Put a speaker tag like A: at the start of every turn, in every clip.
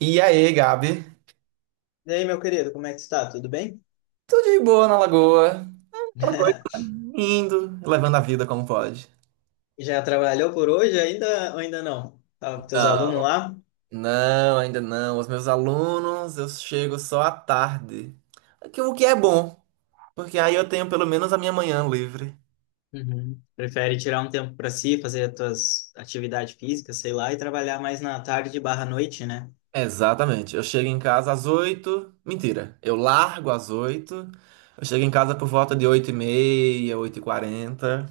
A: E aí, Gabi?
B: E aí, meu querido, como é que está? Tudo bem?
A: Tudo de boa na lagoa? Aquela coisa indo, levando a vida como pode.
B: Já trabalhou por hoje ainda ou ainda não? Tá com teus alunos
A: Não,
B: lá?
A: não, ainda não. Os meus alunos, eu chego só à tarde. O que é bom, porque aí eu tenho pelo menos a minha manhã livre.
B: Uhum. Prefere tirar um tempo para si, fazer as tuas atividades físicas, sei lá, e trabalhar mais na tarde barra noite, né?
A: Exatamente. Eu chego em casa às 8. Mentira, eu largo às 8. Eu chego em casa por volta de 8:30, 8:40.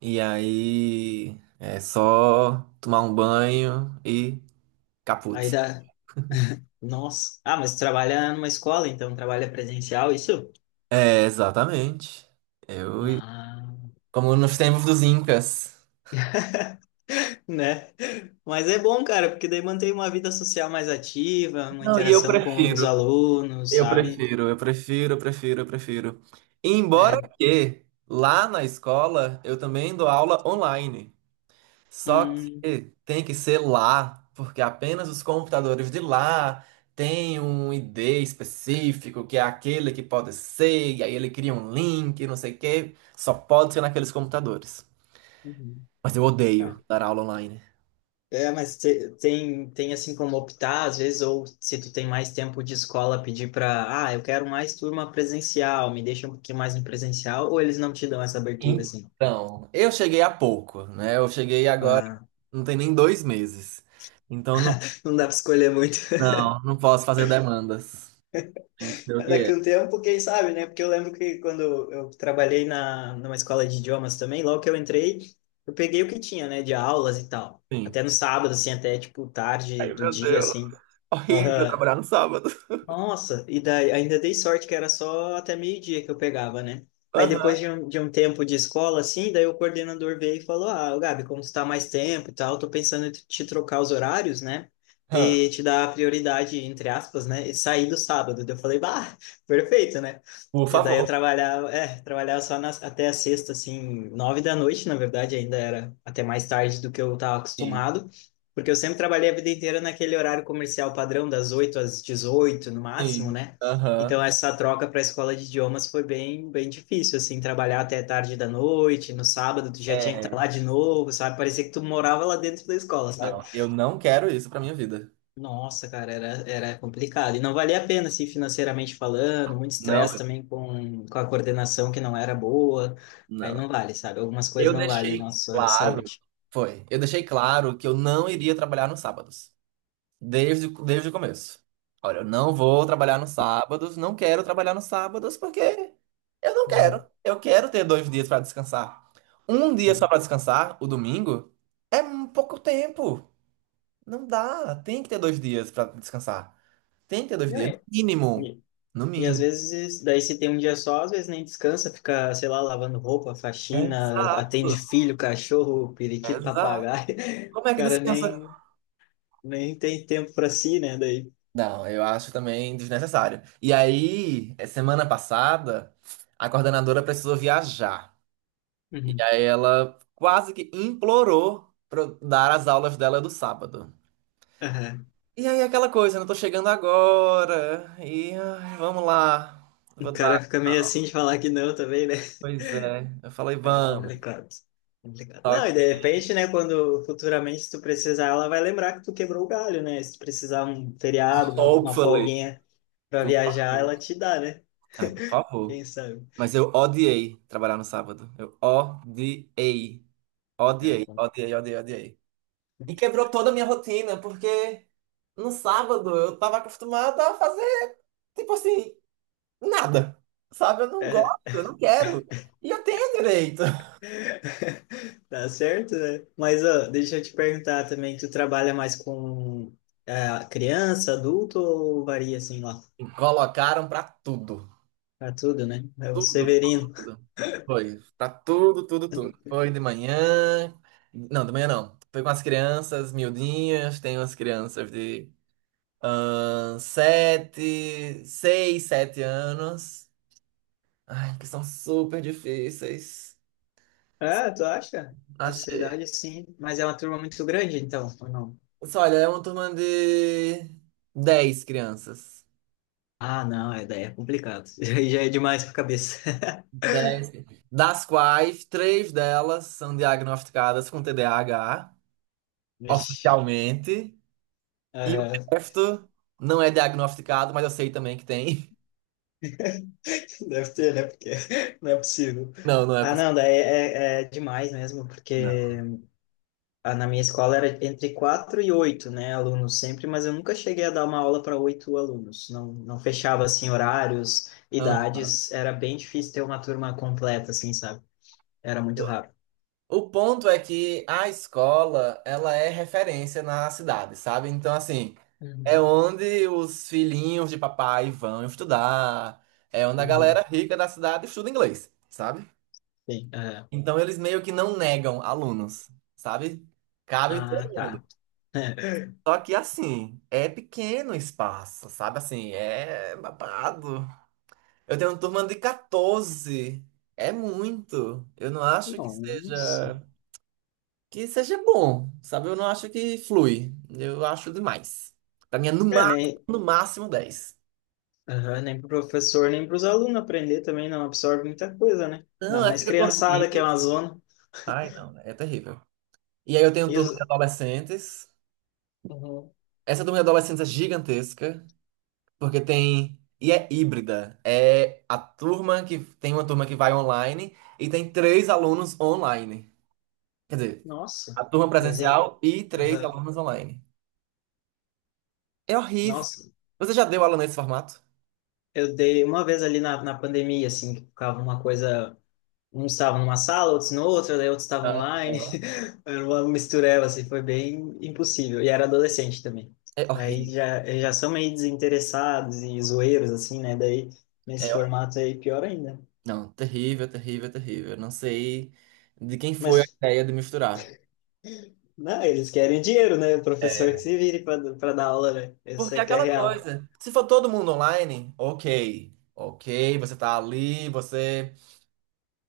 A: E aí é só tomar um banho e
B: Aí
A: caput.
B: dá... Nossa. Ah, mas trabalha numa escola, então trabalha presencial, isso?
A: É, exatamente. Eu,
B: Ah.
A: como nos tempos dos Incas.
B: Né? Mas é bom, cara, porque daí mantém uma vida social mais ativa, uma
A: Não, e eu
B: interação com os
A: prefiro,
B: alunos,
A: eu
B: sabe?
A: prefiro, eu prefiro, eu prefiro, eu prefiro. Embora
B: É...
A: que lá na escola eu também dou aula online. Só
B: Hum.
A: que tem que ser lá, porque apenas os computadores de lá têm um ID específico, que é aquele que pode ser, e aí ele cria um link, não sei o quê. Só pode ser naqueles computadores.
B: Uhum.
A: Mas eu odeio dar aula online.
B: É, mas tem assim como optar, às vezes, ou se tu tem mais tempo de escola, pedir para, ah, eu quero mais turma presencial, me deixa um pouquinho mais no presencial, ou eles não te dão essa abertura, assim.
A: Então, eu cheguei há pouco, né? Eu cheguei agora,
B: Ah,
A: não tem nem 2 meses. Então, não,
B: não dá para escolher muito.
A: não, não posso fazer demandas. Tem que ser o que
B: Daqui
A: é.
B: a um tempo, quem sabe, né? Porque eu lembro que quando eu trabalhei numa escola de idiomas também, logo que eu entrei, eu peguei o que tinha, né, de aulas e tal.
A: Sim.
B: Até no sábado, assim, até tipo tarde
A: Ai,
B: do
A: meu
B: dia,
A: Deus.
B: assim.
A: Horrível
B: Aham.
A: trabalhar no sábado.
B: Nossa, e daí ainda dei sorte que era só até meio-dia que eu pegava, né? Aí depois
A: Aham.
B: de um tempo de escola, assim, daí o coordenador veio e falou: Ah, ô Gabi, como tu tá mais tempo e tal, tô pensando em te trocar os horários, né?
A: Aham.
B: E te dar a prioridade, entre aspas, né? E sair do sábado. Daí eu falei: Bah, perfeito, né?
A: Por
B: Porque daí eu
A: favor.
B: trabalhava, é, trabalhava só nas- até a sexta, assim, nove da noite, na verdade, ainda era até mais tarde do que eu tava
A: Sim,
B: acostumado. Porque eu sempre trabalhei a vida inteira naquele horário comercial padrão, das 8 às 18 no máximo,
A: sim.
B: né?
A: Aham.
B: Então essa troca para a escola de idiomas foi bem difícil, assim, trabalhar até tarde da noite, no sábado tu já tinha que estar
A: É.
B: lá de novo, sabe? Parecia que tu morava lá dentro da escola, sabe?
A: Não, eu não quero isso pra minha vida.
B: Nossa, cara, era complicado. E não valia a pena, assim, financeiramente falando, muito
A: Não,
B: estresse também com a coordenação que não era boa. Aí
A: não.
B: não vale, sabe? Algumas coisas
A: Eu
B: não valem a
A: deixei
B: nossa
A: claro.
B: saúde.
A: Foi. Eu deixei claro que eu não iria trabalhar nos sábados. Desde o começo. Olha, eu não vou trabalhar nos sábados, não quero trabalhar nos sábados porque eu não quero.
B: Uhum,
A: Eu quero ter dois dias para descansar. Um dia só
B: sim.
A: para descansar, o domingo, é um pouco tempo. Não dá. Tem que ter dois dias para descansar. Tem que ter dois
B: Não
A: dias,
B: é.
A: no mínimo. No
B: E às
A: mínimo.
B: vezes, daí se tem um dia só, às vezes nem descansa, fica, sei lá, lavando roupa, faxina,
A: Exato,
B: atende filho, cachorro, periquito,
A: exato.
B: papagaio.
A: Como
B: O
A: é que
B: cara
A: descansa?
B: nem, nem tem tempo para si, né? Daí.
A: Não, eu acho também desnecessário. E aí, semana passada, a coordenadora precisou viajar. E
B: Uhum.
A: aí ela quase que implorou pra eu dar as aulas dela do sábado.
B: Aham.
A: E aí aquela coisa, não tô chegando agora. E ai, vamos lá.
B: O
A: Vou dar.
B: cara fica meio assim de falar que não também, né?
A: Pois é. Eu falei,
B: É
A: vamos.
B: complicado. Complicado.
A: Só
B: Não, e
A: que,
B: de repente, né, quando futuramente se tu precisar, ela vai lembrar que tu quebrou o galho, né? Se tu precisar um feriado, uma
A: hopefully,
B: folguinha pra
A: por
B: viajar,
A: favor.
B: ela te dá, né?
A: Ai, por favor.
B: Quem sabe?
A: Mas eu odiei trabalhar no sábado. Eu odiei.
B: É,
A: Odiei,
B: com-
A: odiei, odiei, odiei. E quebrou toda a minha rotina, porque no sábado eu tava acostumada a fazer, tipo assim. Nada. Sabe? Eu não gosto, eu não quero. E eu tenho direito.
B: Tá certo, né? Mas ó, deixa eu te perguntar também, tu trabalha mais com ah, criança, adulto ou varia assim lá?
A: Colocaram pra tudo.
B: Pra tudo, né? É o
A: Tudo, tudo,
B: Severino.
A: tudo. Foi. Pra tudo, tudo, tudo. Foi de manhã. Não, de manhã não. Foi com as crianças miudinhas. Tem umas crianças de sete, seis, sete anos. Ai, que são super difíceis.
B: Ah, tu acha? A
A: Achei.
B: idade sim, mas é uma turma muito grande, então, ou não?
A: Só, olha, é uma turma de 10 crianças.
B: Ah, não, é, daí é complicado. Aí já é demais pra cabeça.
A: Dez, das quais três delas são diagnosticadas com TDAH
B: Vixe.
A: oficialmente, e o
B: Aham.
A: resto não é diagnosticado, mas eu sei também que tem.
B: Deve ter, né? Porque não é possível.
A: Não, não é
B: Ah,
A: possível.
B: não, daí é, é demais mesmo,
A: Não.
B: porque Ah, na minha escola era entre quatro e oito, né, alunos sempre, mas eu nunca cheguei a dar uma aula para oito alunos. Não fechava assim horários,
A: Aham.
B: idades, era bem difícil ter uma turma completa, assim, sabe? Era muito raro.
A: O ponto é que a escola, ela é referência na cidade, sabe? Então, assim, é
B: Uhum,
A: onde os filhinhos de papai vão estudar, é onde a galera
B: uhum.
A: rica da cidade estuda inglês, sabe?
B: Sim, é.
A: Então eles meio que não negam alunos, sabe? Cabe
B: Ah,
A: todo mundo.
B: tá.
A: Só que assim, é pequeno o espaço, sabe? Assim, é babado. Eu tenho uma turma de 14. É muito. Eu não acho que
B: Nossa.
A: seja que seja bom, sabe? Eu não acho que flui. Eu acho demais. Pra mim é no
B: É,
A: máximo,
B: nem,
A: no máximo 10.
B: aham, nem pro professor, nem para os alunos aprender também não absorve muita coisa, né? Ainda
A: Não, aí
B: mais
A: fica
B: criançada, que é
A: corrido.
B: uma zona.
A: Ai, não, né? É terrível. E aí eu tenho
B: E
A: turma de
B: os...
A: adolescentes.
B: Uhum.
A: Essa turma de adolescentes é gigantesca. Porque tem. E é híbrida. É a turma que. Tem uma turma que vai online e tem três alunos online. Quer dizer,
B: Nossa,
A: a turma
B: presente.
A: presencial e três
B: Aham.
A: alunos online. É horrível.
B: Nossa,
A: Você já deu aula nesse formato?
B: eu dei uma vez ali na pandemia, assim, que ficava uma coisa. Uns estavam numa sala, outros no outra, daí outros estavam
A: Ah,
B: online. Era uma mistureba, assim, foi bem impossível. E era adolescente também.
A: é
B: Daí
A: horrível.
B: já, eles já são meio desinteressados e zoeiros, assim, né? Daí nesse
A: É horrível.
B: formato aí, pior ainda.
A: Não, terrível, terrível, terrível. Não sei de quem foi a
B: Mas,
A: ideia de misturar.
B: não, eles querem dinheiro, né? O professor que
A: É.
B: se vire para dar aula, né? Isso
A: Porque é
B: é que é
A: aquela
B: real.
A: coisa. Se for todo mundo online, ok. Ok, você tá ali, você.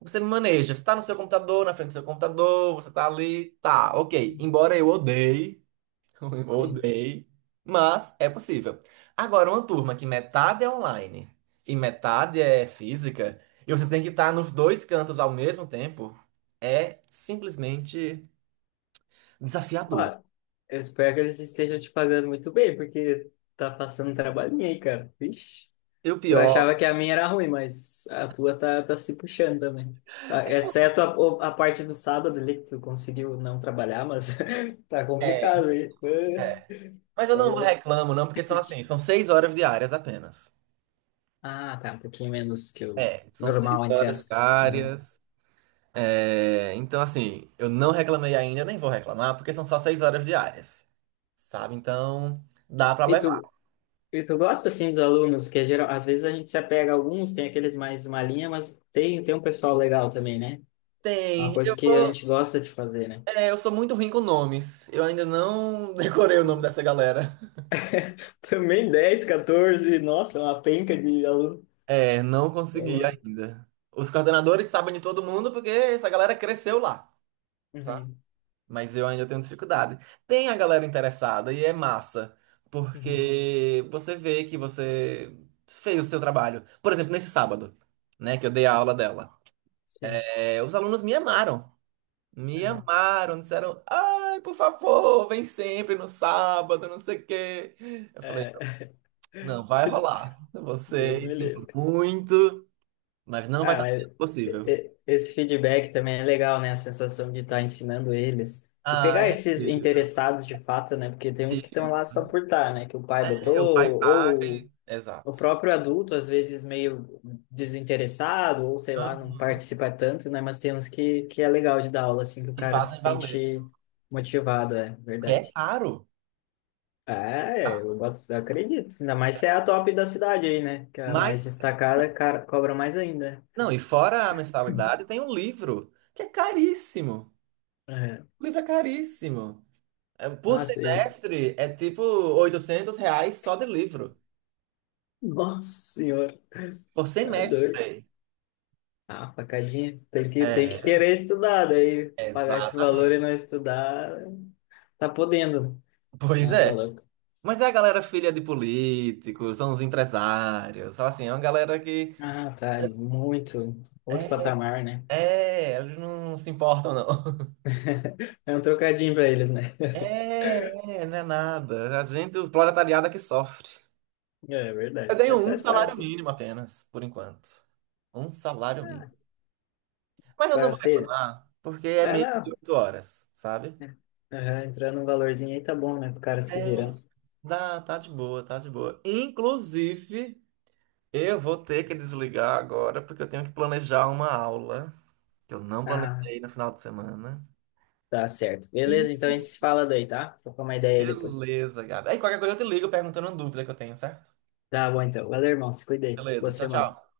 A: Você maneja, você tá no seu computador, na frente do seu computador, você tá ali, tá, ok. Embora eu odeie, eu
B: Sim.
A: odeie, mas é possível. Agora, uma turma que metade é online e metade é física, e você tem que estar nos dois cantos ao mesmo tempo, é simplesmente
B: Ó,
A: desafiador.
B: eu espero que eles estejam te pagando muito bem, porque tá passando um trabalhinho aí, cara. Vixe.
A: E o
B: Eu
A: pior
B: achava que a minha era ruim, mas a tua tá se puxando também. Ah, exceto a parte do sábado ali que tu conseguiu não trabalhar, mas tá
A: é,
B: complicado aí.
A: é.
B: Ah,
A: Mas eu
B: tá
A: não
B: louco.
A: reclamo, não, porque são assim, são 6 horas diárias apenas.
B: Ah, tá, um pouquinho menos que o
A: É, são seis
B: normal, entre
A: horas
B: aspas. Aham.
A: diárias. É, então, assim, eu não reclamei ainda, nem vou reclamar, porque são só 6 horas diárias, sabe? Então, dá pra
B: E
A: levar.
B: tu, e tu gosta, assim, dos alunos, que é geral, às vezes a gente se apega a alguns, tem aqueles mais malinha, mas tem, tem um pessoal legal também, né? É uma
A: Tem,
B: coisa
A: eu
B: que a
A: vou.
B: gente gosta de fazer, né?
A: É, eu sou muito ruim com nomes. Eu ainda não decorei o nome
B: Uhum.
A: dessa galera.
B: Também 10, 14, nossa, uma penca de aluno.
A: É, não
B: Tá
A: consegui
B: louco.
A: ainda. Os coordenadores sabem de todo mundo porque essa galera cresceu lá, sabe?
B: Uhum.
A: Mas eu ainda tenho dificuldade. Tem a galera interessada e é massa,
B: Uhum.
A: porque você vê que você fez o seu trabalho. Por exemplo, nesse sábado, né, que eu dei a aula dela.
B: Sim.
A: É, os alunos me amaram. Me
B: Uhum.
A: amaram, disseram, ai, por favor, vem sempre no sábado, não sei o quê. Eu falei,
B: É.
A: não, vai rolar.
B: Deus
A: Você,
B: me
A: sinto
B: livre.
A: muito, mas não vai
B: Ah,
A: estar
B: mas
A: sendo possível.
B: esse feedback também é legal, né? A sensação de estar ensinando eles. E
A: Ah,
B: pegar
A: é
B: esses
A: incrível.
B: interessados de fato, né? Porque tem uns que estão
A: Isso.
B: lá só por estar, né? Que o pai botou,
A: É, o pai paga e...
B: ou o
A: Exato.
B: próprio adulto, às vezes meio desinteressado, ou sei
A: Hã?
B: lá, não participa tanto, né? Mas tem uns que é legal de dar aula, assim, que o
A: E
B: cara se
A: fazem valer.
B: sente motivado, é
A: É
B: verdade.
A: caro,
B: É,
A: tá?
B: eu boto, eu acredito. Ainda mais se é a top da cidade aí, né? Que é a mais
A: Mas,
B: destacada, cara, cobra mais ainda.
A: não, e fora a mensalidade, tem um livro, que é caríssimo.
B: É.
A: O livro é caríssimo. É, por
B: Nossa, e...
A: semestre é tipo R$ 800 só de livro.
B: Nossa senhora,
A: Por
B: tá doido.
A: semestre.
B: Ah, facadinha. Tem que
A: É,
B: querer estudar, daí pagar esse valor e
A: exatamente.
B: não estudar, tá podendo.
A: Pois
B: Não, tá
A: é.
B: louco.
A: Mas é a galera filha de políticos, são os empresários, são assim, é uma galera que.
B: Ah, tá, muito. Outro
A: É,
B: patamar, né?
A: é, eles não se importam, não.
B: É um trocadinho pra eles, né?
A: É, é, não é nada. A gente, o proletariado é que sofre.
B: É
A: Eu
B: verdade,
A: ganho
B: mas
A: um
B: faz
A: salário
B: parte.
A: mínimo apenas, por enquanto. Um salário mínimo.
B: Ah,
A: Mas eu não vou
B: parceiro.
A: reclamar, porque é
B: É,
A: menos de
B: não.
A: 8 horas, sabe?
B: Aham, entrando um valorzinho aí tá bom, né? Pro cara se
A: É,
B: virando.
A: dá, tá de boa, tá de boa. Inclusive, eu vou ter que desligar agora porque eu tenho que planejar uma aula que eu não
B: Ah,
A: planejei no final de semana.
B: tá certo. Beleza, então a gente se fala daí, tá? Tô com uma ideia aí depois.
A: Beleza, Gabi. Aí qualquer coisa eu te ligo perguntando uma dúvida que eu tenho, certo?
B: Tá bom, então. Valeu, irmão. Se cuida aí. Boa
A: Beleza, tchau,
B: semana.
A: tchau.